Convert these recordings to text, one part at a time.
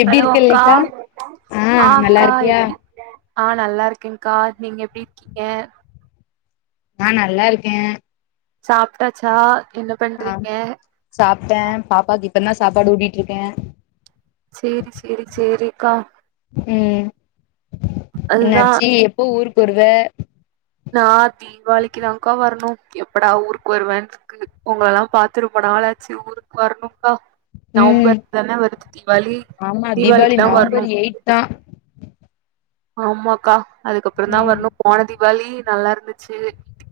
எப்டி ஹலோ இருக்க அக்கா லிசா ஆ நல்லா அக்கா இருக்கியா எப்படி ஆ நல்லா இருக்கேன்கா நீங்க எப்டி இருக்கீங்க நான் நல்லா இருக்கேன் சாப்ட்டாச்சா என்ன பண்றீங்க சாப்ட்டேன் பாப்பாவுக்கு இப்ப தா சாப்பாடு ஊட்டிட்டு இருக்கேன் சேரி சேரி சேரிக்கா ம் அதுதா என்னாச்சி எப்போ ஊருக்கு வருவ நா தீபாளிக்குதா க்கா வரணும் எப்படா ஊருக்கு வருவேன் க்கு உங்களளா பாத்து ரொம்ப நாளாச்சு ஊருக்கு வரணு்கா ம் நவம்பர் தானே வருது தீவாளி ஆமா தீவாளிக்கு தீபாவளி தா நவம்பர் வரணும் எயிட் தா ஆமாக்கா அதுக்கப்புறம் தா ம் வரணும் போன தீபாளி நல்லா இருந்துச்சு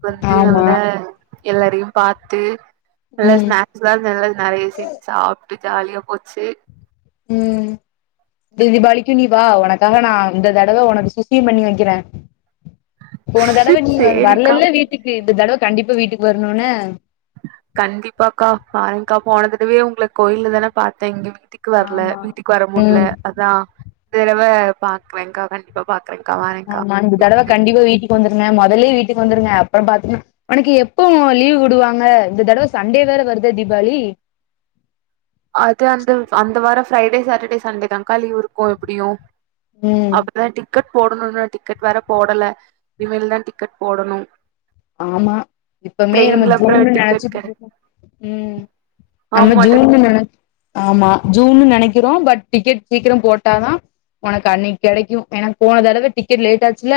வந்து ஆமா நல்லா எல்லாரையும் பாத்து நல்ல ம் ஸ்னாக் ஸ்லா நல்ல நெறய செஞ்சு சாப்ட்டு ஜாலியா போச்சு ம் இந்த தீபாளிக்கும் நீ வா உனக்காக நான் இந்த தடவ உனக்கு சுசியம் பண்ணி வைக்கிறேன் [inaudible] போன தடவ நீ சேரிக்கா வரலல்ல வீட்டுக்கு இந்த தடவ கண்டிப்பா வீட்டுக்கு வருணு என்ன கண்டிப்பாக்கா பாருங்க்கா போனதடவேயே உங்கள கோயில்ல தானே பாத்த இங்க வீட் க்கு வர்ல ஆமா வீட்டுக்கு வர முடில ம் அதா இந்த தடவ பாக்றேங்க்கா கண் ப்ப பாக்றேன்க்கா வரே ஆமா இந்த தடவ கண்டிப்பா வீட்டுக்கு வந்துருங்க மொதலே வீட்டுக்கு வந்துருங்க அப்றோ பாத்துக் ஒனக்கு எப்போ லீவ் வுடுவாங்க இந்த தடவ சண்டே வேற வருதே தீபாளி அது அந்த அந்த வார ஃப்ரைடே சாட்டரடே சண்டே தான்க்கா லீவ் இருக்கு எப்டியு ம் அப்பதா டிக்கெட் போடணுனு டிக்கெட் வேற போடல இனிமேல் தா டிக்கெட் போடணு ஆமா இப்ப மே நம்ம ட்ரெயின்ல அப்றோ ஜூன்னு டிக்கெட் நெனச்சிட் கெடை ம் நம்ம ஆமா ட்ரெயின் ஜூன் நெனச் ஆமா ஜூன்னு நெனைக்கிறோ பட் டிக்கெட் சீக்கிர போட்டாதா உனக்கு அன்னைக் கெடைக்கு எனக்கு போன தடவ டிக்கெட் லேட் ஆச்சுல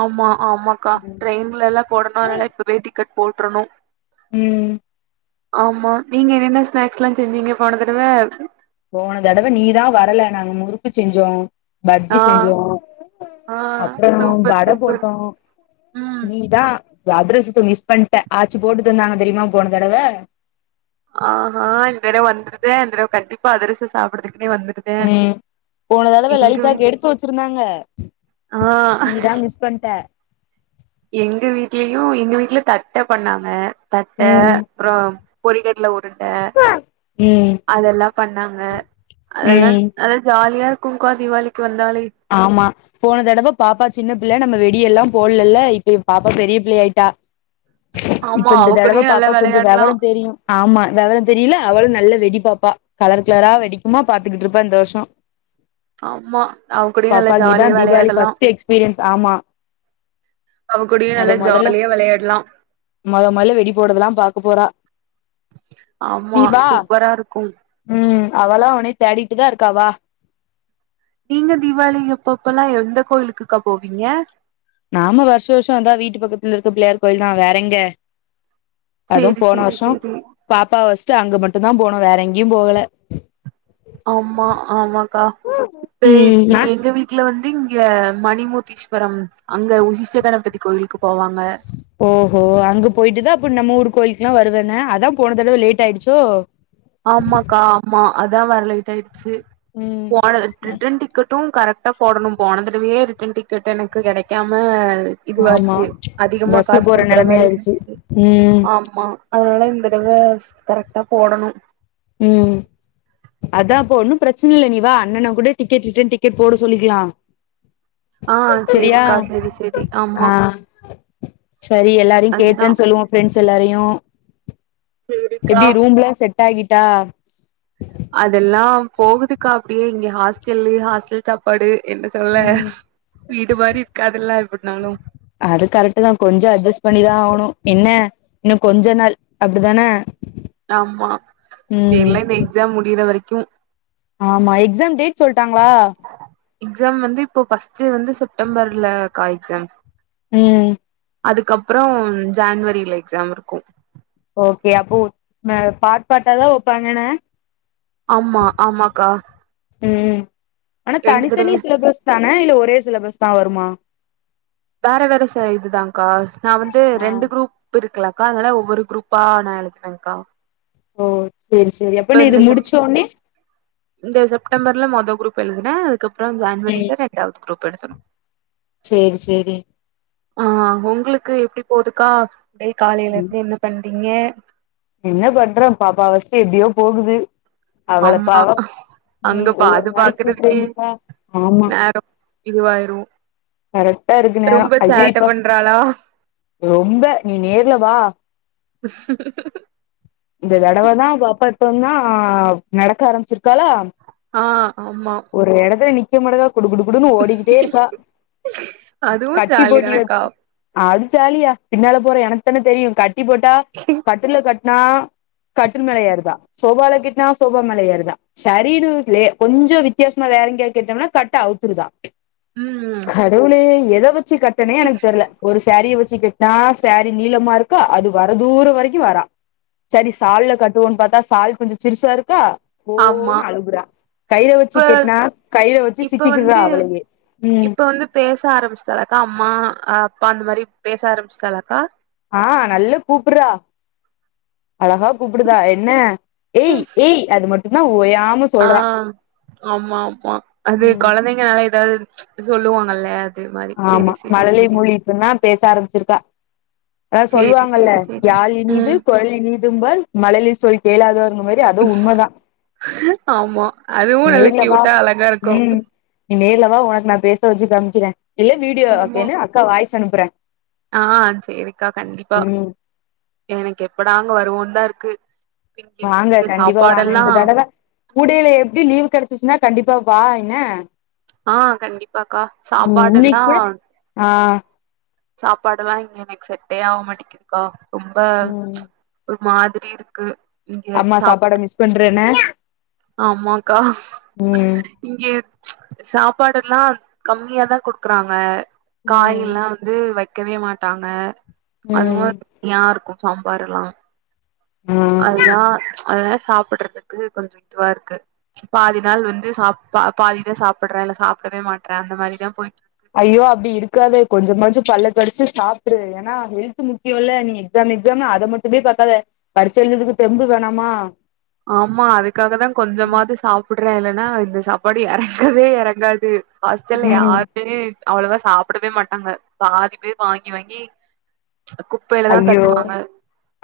ஆமா ஆமாக்கா ட்ரெயின்லலா போடணுன்னாலே இப்பவே டிக்கெட் போட்றுணு ம் ஆமா நீங்க என்னென்ன ஸ்நாக்ஸ்லா செஞ்சீங்க போன தடவ போன தடவ நீதா வரல நாங்க முறுக்கு செஞ்சோ பஜ்ஜி ஆ செஞ்சோ ஆ அப்றோ சூப்பர் வட சூப்பர் போட்டோ ம் நீதா எ அதுரசத்த மிஸ் பண்ட்ட ஆச்சு போட்டு தந்தாங்க தெரியுமா போன தடவ ஆன் ஆன் இந்த தறவ வந்துருவே இந்தடவ கண்டிப்பா அதுரச சாப்ட்றதுகுனே வந்துருப்பே ம் போன தடவ லலிதாவுக்கு எடுத்து வச்சிருந்தாங்க ஆ நீதா மிஸ் பண்ட்ட எங்க வீட்லயு எங்க வீட்ல தட்ட பண்ணாங்க தட்ட ம் அப்றோ பொரிகட்ல உருண்ட ம் அதெல்லா பண்ணாங்க அதெல்லா ம் அத ஜாலியா இருக்கு கா தீவாளிக்கு வந்தாலே ஆமா போன தடவ பாப்பா சின்ன புள்ள நம்ம வெடியெல்லா போட்லல்ல இப்ப பாப்பா பெரிய புள்ள ஆயிட்டா ஆமா இப்ப அவ இந்த தடவ கூடயே நல்லா பாப்பா கொஞ்சோ வெளையாடலா வெவர தெரியு ஆமா விவரோ தெரியுல அவளு நல்ல வெடி பாப்பா கலர் கலரா வெடிக்குமா பாத்துக்கிட்டு இருப்பா இந்த வருஷ்ஷோ ஆமா அவுங் கூடயு நல்லா பாப்பாக்கு இதா ஜாலியா தீபாவளி விளையாடலா ஃபர்ஸ்ட் எக்ஸ்பீரியன்ஸ் ஆமா அவ கூடியே மொத நல்லா மொதல்ல ஜாலியா வெளையாட்லா மொத மொதல்ல வெடி போட்றதெல்லா பாக்க போறா ஆமா நீ வா சூப்பராருக்கு ம் அவலா அவனே தேடிட்டு தா இருக்காவா நீங்க தீவாளி எப்பப்பல்லா எந்த கோயிலுக்கு கா போவீங்க நாம வருஷ் வருஷோ இந்தா வீட்டு பக்கத்துல இருக்க பிள்ளையார் கோயில் தா வேற எங்க அதும் சேரி போன சேரி வர்ஷோ சேரி பாப்பாவ வஸ்ட்டு அங்க மட்டு தா போனோ வேற எங்கியு போவல ஆம்மா ஆமாக்கா இப்ப ம் நா நீ எங்க வீட் வீட்ல வந்து இங்க மணிமூர்த்தீஸ்வரம் அங்க உசிஷ்ட கணபதி கோயிலுக்கு போவாங்க ஓஹோ அங்க போயிட்டு தா அப்ப நம்ம ஊர் கோயிலுக்குலா வருவ ன அதா போன தடவ லேட் ஆயிடுச்சோ ஆமாக்கா ஆமா அதா வர லேட்டாயிச்சு போன ம் ரிட்டன் டிக்கெட்டு கரெக்டா போடணு போனதடவியே ரிட்டன் டிக்கெட் எனக்கு கெடைக்காம ஆமா இதுவாச்சு அதிகமா பஸ்ல காசு போற குடுக்கற நெலைமை மாரி ஆயிடுச்சு இருந்ச்சு ம் ஆமா அதனால இந்தடவ கரெக்டா போடணு ம் அதா இப்போ ஒன்னு பிரச்சன இல்ல நீவா அண்ணன கூட டிக்கெட் ரிட்டன் டிக்கெட் போட சொல்லிக்கலா ஆ செரியா சேரிக்கா சேரி சேரி ஆமா ஆ செரி எல்லாரையு அதுதா கேட்டன் சொல்லு ஒ ஃப்ரெண்ட்ஸ் எல்லாரையு சேரிக்கா எப்டி ரூம்லா செட் ஆகிட்டா அதெல்லா போகுதுக்கா அப்டியே இங்க ஹாஸ்டல்லே ஹாஸ்டல் சாப்பாடு என்ன சொல்ல ம் வீடு மாரி இருக்காதுல்ல எப்புட்னாலு அது கரெக்ட் தா கொஞ்ச அட்ஜஸ்ட் பண்ணிதா ஆவணு என்ன இன்னு கொஞ்ச நாள் அப்டிதான ஆமா ம் எல்லா இந்த எக்ஸாம் முடியிற வரைக்கூ ஆமா எக்ஸாம் டேட் சொல்ட்டாங்களா எக்ஸாம் வந்து இப்போ ஃபர்ஸ்ட் வந்து செப்டம்பர்லக்கா எக்ஸாம் ம் அதுக்கப்றோ ஜான்வரியில எக்ஸாம் இருக்கு ஓகே அப்போ மே பாட்பாட்டாதான் வப்பாங்க னே ஆமா ஆமாக்கா ம் ஆனா ரெண்டு தனித்தனி தடவ சிலபஸ் தான இல்ல ஒரே சிலபஸ் தா வருமா வேற வேற ச இதுதான்கா நா வந்து ஆ ரெண்டு குரூப் பு இருக்கலக்கா அதனால ஒவ்வொரு குரூப்பா நா எழுதுறன்கா ஓ சேரி சேரி அப்ப நீ இது இந்த செப் முடிச்சோனே இந்த செப்டம்பர்ல மொத குரூப் எழுதுன அதுக்கப்றோ ஜான்வரில ரெண்டாவது குரூப் எழுதணு சேரி சேரி ஆ உங்களுக்கு எப்டி போதுக்கா டே காலையில ம் இருந்து என்ன பண்றீங்க என்ன பண்ற பாப்பா வஸ்ட்டு எப்டியோ போகுது அவள ஆமா பாவோ அங்க ம் ப ஒவ்வொரு அது நாளைக்கு சீக்கிரோ பாக்குறதுக்கே எந்திப்பா ஆமா நேரோ இதுவாய்ரு கரெக்டா இருக்கு நேரோ ஐயோ இப்ப பண்றாளா ரொம்ப நீ நேர்ல வா [unintelligible] இந்த தடவ தா பாப்பா இப்பன்னா நடக்க ஆரம்பிச்சிருக்காலா ஆ ஆமா ஒரு எடத்துல நிக்க மாட்டுதா குடு குடு குடுன்னு ஓடிக்கிட்டே இருக்கா அதுவு கட்டி போட்டி ஜாலிதானக்கா வெச்சு அது ஜாலியா பின்னால போற எனக்தான தெரியு கட்டி போட்டா கட்டுல்ல கட்னா கட்டுல்மல ஏருதா சோபால கிட்டினா சோபாமல ஏருதா சரீனுத்துலே கொஞ்சோ வித் தியாசமா வேற எங்யாவ்து கட்டோம்னா கட்ட அவுத்துருதா ம் கடவுளே எத வெச்சு கட் டனே எனக்கு தெர்ல ஒரு சாரிய வெச்சு கட்னா சாரீ நீளமா இருக்கா அது வரதூரோ வரிக்கு வரா செரி சால்ல கட்டுவோன் பாத்தா சால் கொஞ்சோ சிறுசா இருக்கா ஆமா ஓன்னு அழுகுறா கைல இப்ப வெச்சு கிட்னா கைல வெச்சு இப்ப சிக்கிக்குட்றா வந்து அவளயே ம் இப்ப வந்து பேச ஆரம்பிஸ்டாளாகா அம்மா அப்பா அந்த மாரி பேச ஆரம்பிஸ்ட்டாளாக்கா ஆ நல்ல கூப்புற்றா அழகா கூப்புடுதா என்ன ஏய் ஏய் அது மட்டுதா ஓயாம ஆ சொல்றா ஆமா ஆமா அது கொழந்தைங்கனாலே எதாத் சொல்லுவாங்கல்ல அதே மாரி சேரி சேரி சேரி இப்பலந்தா பேச ஆரம்பிச்சிருக்கா அதா சேரி சொல்லுவாங்கல்ல சேரி சேரி யாழ் இனிது ம் குரல் இனித் [unintelligible] மழலி சொல் கேளாதவங்க மாரி அதுவு உண்மதா ஆமா அதுவு நீ நல்ல நேர்ல வா க்யூட்டா அழகா இருக்கு ம் நீ நேர்லவா உனக்கு நா பேச வெச்சு கமிக்கிறே இல்ல ஆமா வீடியோன்னு அக்கா வாய்ஸ் அனுப்புற ஆ சேரிக்கா கண்டிப்பா ம் எனக்கு எப்படா அங்க வருவோன்தா இருக்கு இங்க இருந்து வாங்க இந்த கண்டிப்பா வாங்க சாப்பாடெல்லா இந்த தடவ ஊடைல எப்டி லீவு் கடச்சிச்சுன்னா கண்டிப்பா வா என்ன ஆ கண்டிப்பாக்கா ம் இன்னைக்கு சாப்பாடெல்லா கூட ஆ சாப்பாடெல்லா இங்க எனக்கு செட்டே ஆவ மாட்டிக்குதுக்கா ரொம்ப ம் ஒரு மாதிரி இருக்கு இங்க அம்மா சாப் சாப்பாட மிஸ் பண்றேனு ஆமாக்கா இங்க சாப்பாடல்லா கம்மியாதா குடுக்குறாங்க ம் காயில்லா வந்து வெக்கவே மாட்டாங்க அதுவு ம் யாருக்கு சாம்பாரெல்லா ஆ அதுதா அதா சாப்பட்றதுக்கு கொஞ்சோ இதுவா இருக்கு பாதி நாள் வந்து சாப் பா பாதிதா சாப்புட்ற இல்ல சாப்டவே மாட்ற அந்த மாரிதா போய்ட்ருக் ஐயோ அப்டி இருக்காத கொஞ்சமாச்சு பல்ல கடிச்சு சாப்டு எனா ஹெல்த்து முக்கியோல்ல நீ எக்ஸாம் எக்ஸாம்னு அத மட்டுமே பாக்காத பரிச்ச எழுததுக்கு தெம்பு வேணாமா ஆமா அதுக்காகதா கொஞ்சமாது சாப்புட்ற இல்லனா இந்த சாப்பாடு எறங்கவே எறங்காது ஹாஸ்டல்ல ம் யாருக்மே அவ்ளவா சாப்டவே மாட்டாங்க பாதி பேரு வாங்கி வாங்கி குப் ஐய்யோ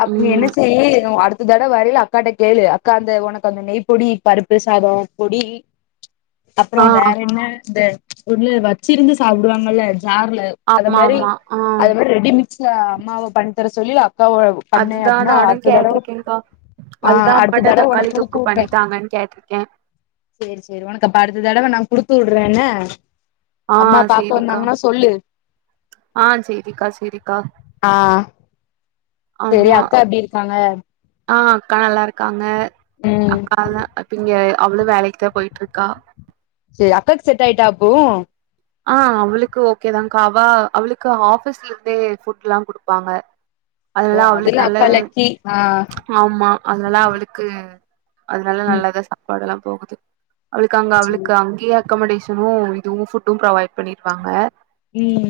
அப்ப நீ என்ன செய்யி அடுத் ததட வரைல அக்காட்ட கேளு அக்கா அந்த உனக்கு அந்த நெய் பொடி பருப்பு சாதோ பொடி [inaudible] அப்புறோ வேறென்ன இந்த உள்ள வெச்சிருந்து சாப்டுவாங்கல்ல ஜார்ல ஆமா அந்தமாரி ஆமா ஆ அதுமாரி ரெடி மிக்ஸ்ல அம்மாவ பண் தர சொல்லி அக்காவ பண்ணே அதுதா அப்புட்னா நானு அடுத்த தடவ கேட்டிருக்கேன்க்கா ஆ அதுதா அடுத்த அம்மாட்ட தடவ தக்காளி உனக் தொக்கு குடுத்துட்ற பண்ணித்தாங்கன்னு கேட்டிருக்கே செரி செரி உனக்கு அப்ப அடுத்த தடவ நா குடுத்து உட்றே என்ன ஆ அம்மா பாக்க சேரிக்கா வந்தாங்கன்னா சொல்லு ஆ சேரிக்கா சேரிக்கா ஆ செரி ஆமா அக்கா எப்டி இருக்காங்க ஆ அக்கா நல்லாருக்காங்க ம் அக்கா தா இப்ப இங்க அவுளு வேலைக்குதா போய்ட்ருக்கா செரி அக்காக்கு செட் ஆய்ட்டா அப்போ அ அவளுக்கு ஓகேதான்கா அவ அவளுக்கு ஆஃபீஸ்ல இருந்தே ஃபுட்ல்லா குடுப்பாங்க ஓ அதனாலா அவளுக்கு அதுல நல்ல அக்கா லக்கி ஆ ஆமா அதனால அவளுக்கு அதனால ம் நல்லா தா சாப்பாடெல்லா போகுது அவளுக்கு அங்க சேரி அவளுக்கு அங்கயே அக்கமடேஷனு இதுவு ஃபுட்டும் ப்ரொவைட் பண்ணிருவாங்க ம்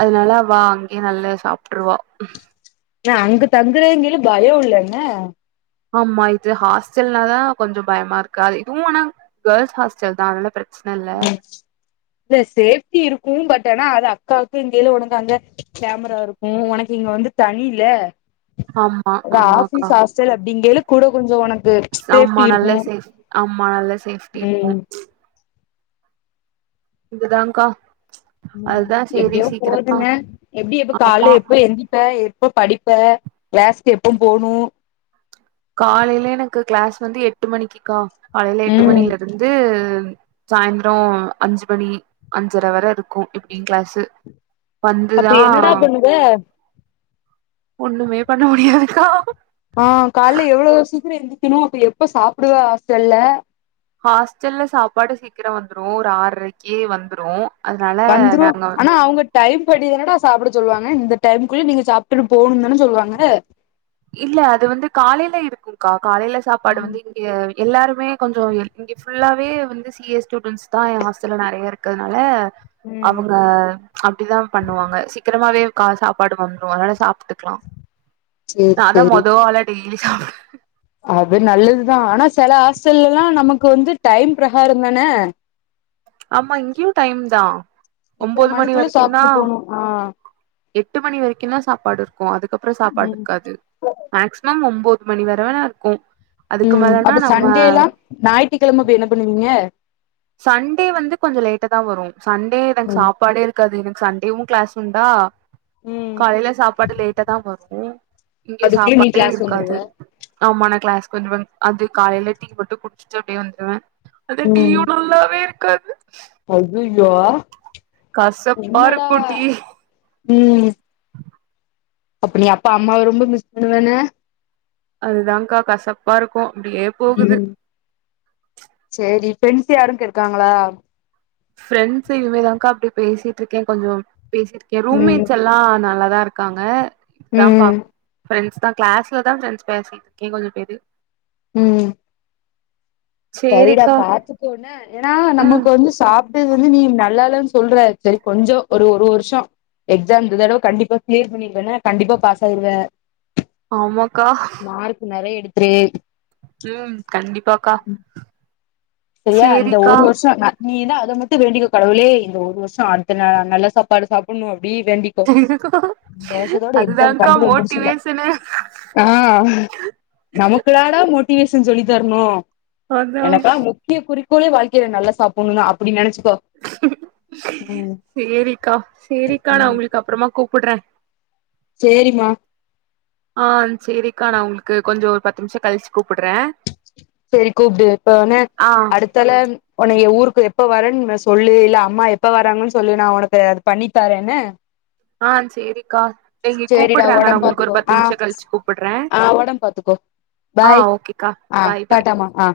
அதனால வாங்கி நல்லா சாப்ட்ருவா இல்ல அங்க தங்குறங்கில்ல பயோ இல்லன ஆமா இது ஹாஸ்டல்னாதா கொஞ்சோ பயமா இருக்காது இதுவு ஆனா கேள்ஸ் ஹாஸ்டல் தா அதனால பிர ம் இல்ல சேஃப்டி இருக்கு பட் ஆனா அது அக்காவுக்கு இங்கேல உனக்கு அங்க கேமரா இருக்கு உனக்கு இங்க வந்து தனில்ல ஆமா அது ஆமாக்கா ஆஃபிஸ் ஹாஸ்டல் அப்டிங்கைல கூட கொஞ்சோ உனக் ஆமா நல்ல சேஃப் ஆமா நல்ல சேஃப்டி இருக்கு ம் இப்டிதாங்கா ம் எப்டியோ போதுங்க எப்டி எப்ப ஆமா காலைல எப்ப எந்திப்ப எப்ப படிப்ப க்ளாஸ்க்கு எப்ப போணு காலைல எனக்கு க்ளாஸ் வந்து எட்டு மணிக்குக்கா காலைல எட்டு மணில இருந்து சாய்ந்ரோ அஞ்சு மணி அஞ்சர வர இருக்கு எப்டியு க்ளாசு வந்து தா ஏ ஒன்னுமே பண்ண முடியாதுக்கா அ காலைல எவ்ளோ சீக்கிரம் எந்திக்கணும் அப்ப எப்ப சாப்டுவ ஹாஸ்டல்ல ஹாஸ்டல்ல சாப்பாடு சீக்கிரம் வந்துரும் ஒரு ஆற்ரைக்கு வந்துரு அதனால வந்துரும் நாங்க ஆனா அவுங்கட் டைம் படி தானடா சாப்ட சொல்லுவாங்க இந்த டைம்குள்ல நீங்க சாப்ட்டு போணுனு தான சொல்லுவாங்க இல்ல அது வந்து காலைல இருக்கும் கா காலைல சாப்பாடு வந்து ம் எல்லாருமே கொஞ்சோ இங்க ஃபுல்லாவே வந்து சி ஏ ஸ்டூடெண்ட்ஸ் தா என் ஹாஸ்டல்ல நெறையா பேரு க்குதுனால ம் அவுங்க அப்டிதா பண்ணுவாங்க சீக்கிரமாவே கா சாப்பாடு வந்துரும் அதனால சாப்ட்டுக்லா சேரி நா தா சேரி மொத ஆளா டெய்லி சாப்டுவ அது நல்லது தா ஆனா சில ஹாஸ்டல்லல்லா நமக்கு வந்து டைம் பிரகாரம் தான ஆமா இங்கியு டைம் தா இத்தன ஒம்போது மணி மணிக்குள்ள வரைக்கிந்தா சாப்ட்டு போணு ஆ எட்டு மணி வரைக்குந்தா சாப்பாடு இருக்கு அதுக்கப்பறோ சாப்பாடு ம் இருக்காது மேக்ஸ் மேம் ஒம்போது மணி வரவேண்ணா இருக்கு அதுக்கு ம் மேலனா அப்ப நம்ம சண்டே எல்லா ஞாயிற்றுக்கிழம போய் என்ன பண்ணுவீங்க சண்டே வந்து கொஞ்சோ லேட்டா தா வரும் சண்டே எனக்கு ம் சாப்பாடு இருக் இருக்காது எனக்கு சண்டேவு கிளாஸ் உண்டா ம் காலையில சாப்பாடு லேட்டா தா வரும் இங்க அதுக்குள்ள நீ சாப்பாடே கிளாஸ் வந்துருவ இருக்காது ஆமா நா கிளாஸ்க்கு வந்துருவேன் அது காலையில டீ மட்டு குடிச்சிட்டு அப்டியே வந்துருவே அது ம் டீயும் நல்லாவே இருக்காது அய்யய்யோ கசப்பா என்னடா இருக்கு டீ ம் அப்ப நீ அப்பா அம்மாவ ரொம்ப மிஸ் பண்ணுவ இன்ன அதுதாங்க்கா கசப்பா இருக்கு அப்டியே போகுது ம் சேரி ஃப்ரெண்ட்ஸ் யாரு கிருக்காங்களா ஃப்ரெண்ட்ஸ் இனிமேதான்கா அப்டியே பேசிட்டு இருக்கே கொஞ்சோ பேசிட்டு இருக்கே ம் ரூம்மேட்ஸ் எல்லா நல்லாதா இருக் இருக்காங்கா தான்பா ம் ஃபிரண்ட்ஸ்தா கிளாஸ்ல தா பிரண்ட்ஸ் பேசிட்டு இங்க கொஞ்ச பேரு ம் சரிடா சேரிக்கா பாத்துக்கோன்ன ஏன்னா ம் நமக்கு வந்து சாப் அது வந்து நீ நல்லா இல்லன்னு சொல்ற சரி கொஞ்ச ஒரு ஒரு வருஷம் எக்ஸாம் இந்த தடவ கண்டிப்பா கிளியர் பண்ணிருவேன்ன கண்டிப்பா பாஸ் ஆயிருவ ஆமாக்கா மார்க் நெறைய எடுத்துரு ம் கண்டிப்பாக்கா சரியா இந்த சேரிக்கா ஒரு வருஷம் நீதா அத மட்டும் வேண்டிக்க கடவுளே இந்த ஒரு வருஷம் அடுத்த நா நல்லா சாப்பாடு சாப்டணும் அப்டி வேண்டி இந்த வருஷத்தோட எக்ஸாம் அதுதான்க்கா கண்டிப்பா முடிச்சிடுவ மோட்டிவேஷனு அ நமக்குதாடா மோட்டிவேஷன் சொல்லி தரணு அதா எனக்ல்லா முக்கிய குறிக்கோலே வாழ்க்கையில நல்லா சாப்புடணு அப்டி நெனச்சிக்கோ சேரிக்கா சேரிக்கா நான் ம் உங்களுக்கு அப்புறமா கூப்புடுறே சேரிம்மா அ சேரிக்கா நான் உங்களுக்கு கொஞ்ச ஒரு பத்து நிமிஷம் கழிச்சி கூப்புடுறே சேரி கூப்புடு இப்ப ன அடுத் தல உன்னைய ஊருக்கு எப்ப வரேன்னு சொல்லு இல்ல அம்மா எப்ப வராங்கன்னு சொல்லு நா உனக்கு பண்ணித்தாரேன் என்ன அ சேரிக்கா இங்க சேரிடா கூப்புடுறாங்க நா ஒடம் உங்களுக்கு பாத்துக்கோ ஒரு பத்து ஆ நிமிஷம் கழிச்சி கூப்புடுறே ஆ [unintelligible] ஆ பாய் ஓகேக்கா ஆ பாய் பாய் டாட்டாமா ஆ